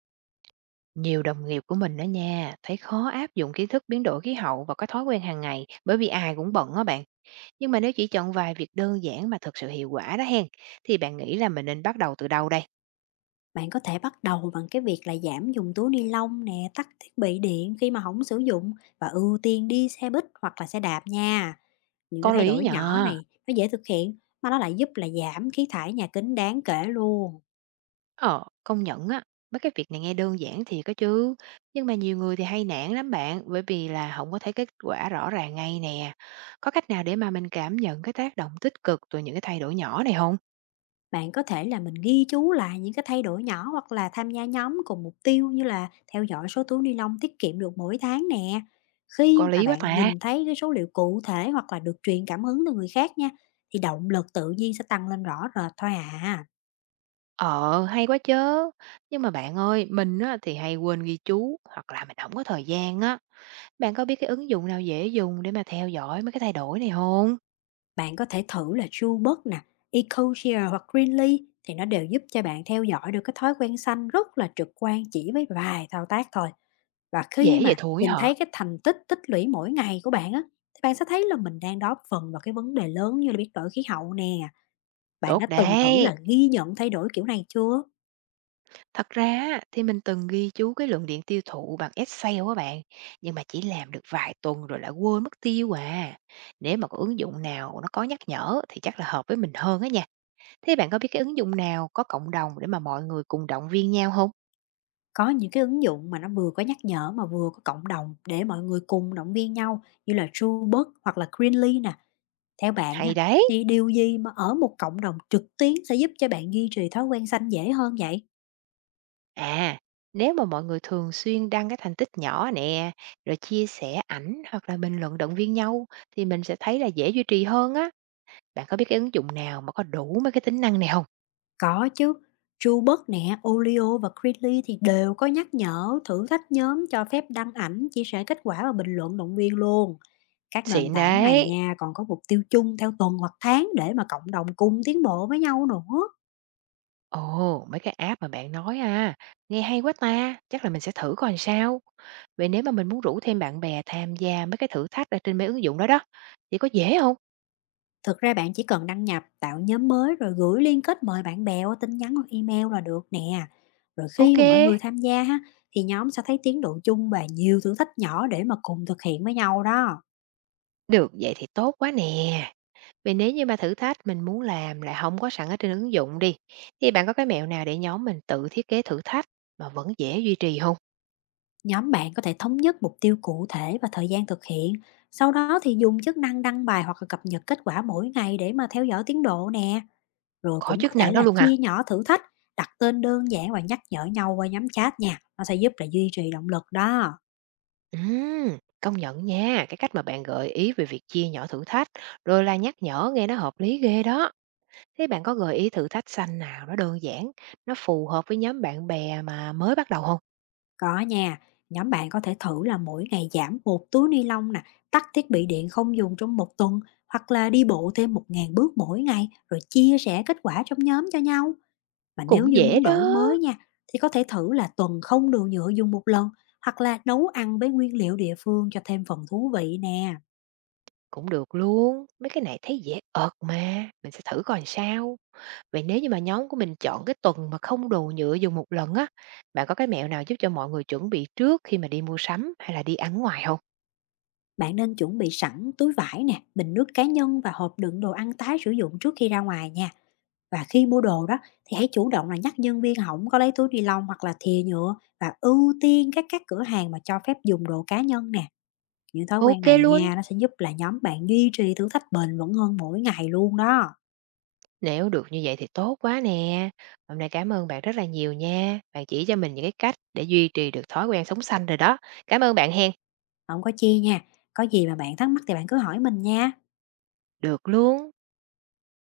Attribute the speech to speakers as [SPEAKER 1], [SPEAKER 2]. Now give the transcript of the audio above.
[SPEAKER 1] Nhiều đồng nghiệp của mình đó nha, thấy khó áp dụng kiến thức biến đổi khí hậu vào cái thói quen hàng ngày, bởi vì ai cũng bận á bạn. Nhưng mà nếu chỉ chọn vài việc đơn giản mà thực sự hiệu quả đó hen, thì bạn nghĩ là mình nên bắt đầu từ đâu đây?
[SPEAKER 2] Bạn có thể bắt đầu bằng cái việc là giảm dùng túi ni lông nè, tắt thiết bị điện khi mà không sử dụng và ưu tiên đi xe buýt hoặc là xe đạp nha. Những cái
[SPEAKER 1] Có
[SPEAKER 2] thay
[SPEAKER 1] lý
[SPEAKER 2] đổi nhỏ
[SPEAKER 1] nhờ.
[SPEAKER 2] này nó dễ thực hiện mà nó lại giúp là giảm khí thải nhà kính đáng kể luôn.
[SPEAKER 1] Ờ, công nhận á, mấy cái việc này nghe đơn giản thì có chứ. Nhưng mà nhiều người thì hay nản lắm bạn, bởi vì là không có thấy kết quả rõ ràng ngay nè. Có cách nào để mà mình cảm nhận cái tác động tích cực từ những cái thay đổi nhỏ này không?
[SPEAKER 2] Bạn có thể là mình ghi chú lại những cái thay đổi nhỏ hoặc là tham gia nhóm cùng mục tiêu, như là theo dõi số túi ni lông tiết kiệm được mỗi tháng nè.
[SPEAKER 1] Có
[SPEAKER 2] Khi mà
[SPEAKER 1] lý quá
[SPEAKER 2] bạn
[SPEAKER 1] ta.
[SPEAKER 2] nhìn thấy cái số liệu cụ thể hoặc là được truyền cảm hứng từ người khác nha, thì động lực tự nhiên sẽ tăng lên rõ rệt thôi à.
[SPEAKER 1] Ờ, hay quá chứ. Nhưng mà bạn ơi, mình á thì hay quên ghi chú hoặc là mình không có thời gian á. Bạn có biết cái ứng dụng nào dễ dùng để mà theo dõi mấy cái thay đổi này không?
[SPEAKER 2] Bạn có thể thử là Chubud nè, EcoShare hoặc Greenly, thì nó đều giúp cho bạn theo dõi được cái thói quen xanh rất là trực quan chỉ với vài thao tác thôi. Và khi
[SPEAKER 1] Dễ vậy
[SPEAKER 2] mà
[SPEAKER 1] thôi
[SPEAKER 2] nhìn
[SPEAKER 1] hả?
[SPEAKER 2] thấy cái thành tích tích lũy mỗi ngày của bạn á, thì bạn sẽ thấy là mình đang góp phần vào cái vấn đề lớn như là biến đổi khí hậu nè. Bạn
[SPEAKER 1] Tốt
[SPEAKER 2] đã từng thử
[SPEAKER 1] đấy!
[SPEAKER 2] là ghi nhận thay đổi kiểu này chưa?
[SPEAKER 1] Thật ra á thì mình từng ghi chú cái lượng điện tiêu thụ bằng Excel á bạn, nhưng mà chỉ làm được vài tuần rồi lại quên mất tiêu à. Nếu mà có ứng dụng nào nó có nhắc nhở thì chắc là hợp với mình hơn á nha. Thế bạn có biết cái ứng dụng nào có cộng đồng để mà mọi người cùng động viên nhau không?
[SPEAKER 2] Có những cái ứng dụng mà nó vừa có nhắc nhở, mà vừa có cộng đồng để mọi người cùng động viên nhau, như là Chubud hoặc là Greenly nè. Theo bạn
[SPEAKER 1] Hay
[SPEAKER 2] ha,
[SPEAKER 1] đấy!
[SPEAKER 2] thì điều gì mà ở một cộng đồng trực tuyến sẽ giúp cho bạn duy trì thói quen xanh dễ hơn vậy?
[SPEAKER 1] À, nếu mà mọi người thường xuyên đăng cái thành tích nhỏ nè, rồi chia sẻ ảnh hoặc là bình luận động viên nhau, thì mình sẽ thấy là dễ duy trì hơn á. Bạn có biết cái ứng dụng nào mà có đủ mấy cái tính năng này không?
[SPEAKER 2] Có chứ, Truebic nè, Olio và Creatly thì đều có nhắc nhở, thử thách nhóm, cho phép đăng ảnh, chia sẻ kết quả và bình luận động viên luôn. Các nền
[SPEAKER 1] Xịn
[SPEAKER 2] tảng này
[SPEAKER 1] đấy.
[SPEAKER 2] nha, còn có mục tiêu chung theo tuần hoặc tháng để mà cộng đồng cùng tiến bộ với nhau nữa.
[SPEAKER 1] Ồ, mấy cái app mà bạn nói à, nghe hay quá ta, chắc là mình sẽ thử coi làm sao. Vậy nếu mà mình muốn rủ thêm bạn bè tham gia mấy cái thử thách ở trên mấy ứng dụng đó đó, thì có dễ không?
[SPEAKER 2] Thực ra bạn chỉ cần đăng nhập, tạo nhóm mới rồi gửi liên kết mời bạn bè qua tin nhắn hoặc email là được nè. Rồi
[SPEAKER 1] Ok,
[SPEAKER 2] khi mà mọi người tham gia ha, thì nhóm sẽ thấy tiến độ chung và nhiều thử thách nhỏ để mà cùng thực hiện với nhau đó.
[SPEAKER 1] được vậy thì tốt quá nè. Vì nếu như mà thử thách mình muốn làm lại không có sẵn ở trên ứng dụng đi, thì bạn có cái mẹo nào để nhóm mình tự thiết kế thử thách mà vẫn dễ duy trì không?
[SPEAKER 2] Nhóm bạn có thể thống nhất mục tiêu cụ thể và thời gian thực hiện. Sau đó thì dùng chức năng đăng bài hoặc là cập nhật kết quả mỗi ngày để mà theo dõi tiến độ nè. Rồi
[SPEAKER 1] Có
[SPEAKER 2] cũng
[SPEAKER 1] chức
[SPEAKER 2] có
[SPEAKER 1] năng
[SPEAKER 2] thể
[SPEAKER 1] đó
[SPEAKER 2] là
[SPEAKER 1] luôn hả?
[SPEAKER 2] chia nhỏ thử thách, đặt tên đơn giản và nhắc nhở nhau qua nhóm chat nha. Nó sẽ giúp là duy trì động lực đó.
[SPEAKER 1] Công nhận nha, cái cách mà bạn gợi ý về việc chia nhỏ thử thách, rồi là nhắc nhở nghe nó hợp lý ghê đó. Thế bạn có gợi ý thử thách xanh nào nó đơn giản, nó phù hợp với nhóm bạn bè mà mới bắt đầu không?
[SPEAKER 2] Có nha, nhóm bạn có thể thử là mỗi ngày giảm một túi ni lông nè, tắt thiết bị điện không dùng trong một tuần, hoặc là đi bộ thêm 1.000 bước mỗi ngày rồi chia sẻ kết quả trong nhóm cho nhau. Và
[SPEAKER 1] Cũng
[SPEAKER 2] nếu như
[SPEAKER 1] dễ
[SPEAKER 2] muốn đổi
[SPEAKER 1] đó,
[SPEAKER 2] mới nha, thì có thể thử là tuần không đồ nhựa dùng một lần, hoặc là nấu ăn với nguyên liệu địa phương cho thêm phần thú vị nè.
[SPEAKER 1] cũng được luôn, mấy cái này thấy dễ ợt mà, mình sẽ thử coi làm sao. Vậy nếu như mà nhóm của mình chọn cái tuần mà không đồ nhựa dùng một lần á, bạn có cái mẹo nào giúp cho mọi người chuẩn bị trước khi mà đi mua sắm hay là đi ăn ngoài không?
[SPEAKER 2] Bạn nên chuẩn bị sẵn túi vải nè, bình nước cá nhân và hộp đựng đồ ăn tái sử dụng trước khi ra ngoài nha. Và khi mua đồ đó, thì hãy chủ động là nhắc nhân viên không có lấy túi ni lông hoặc là thìa nhựa, và ưu tiên các cửa hàng mà cho phép dùng đồ cá nhân nè. Những thói quen
[SPEAKER 1] Ok
[SPEAKER 2] này
[SPEAKER 1] luôn.
[SPEAKER 2] nha, nó sẽ giúp là nhóm bạn duy trì thử thách bền vững hơn mỗi ngày luôn đó.
[SPEAKER 1] Nếu được như vậy thì tốt quá nè. Hôm nay cảm ơn bạn rất là nhiều nha. Bạn chỉ cho mình những cái cách để duy trì được thói quen sống xanh rồi đó. Cảm ơn bạn hen.
[SPEAKER 2] Không có chi nha, có gì mà bạn thắc mắc thì bạn cứ hỏi mình nha.
[SPEAKER 1] Được luôn.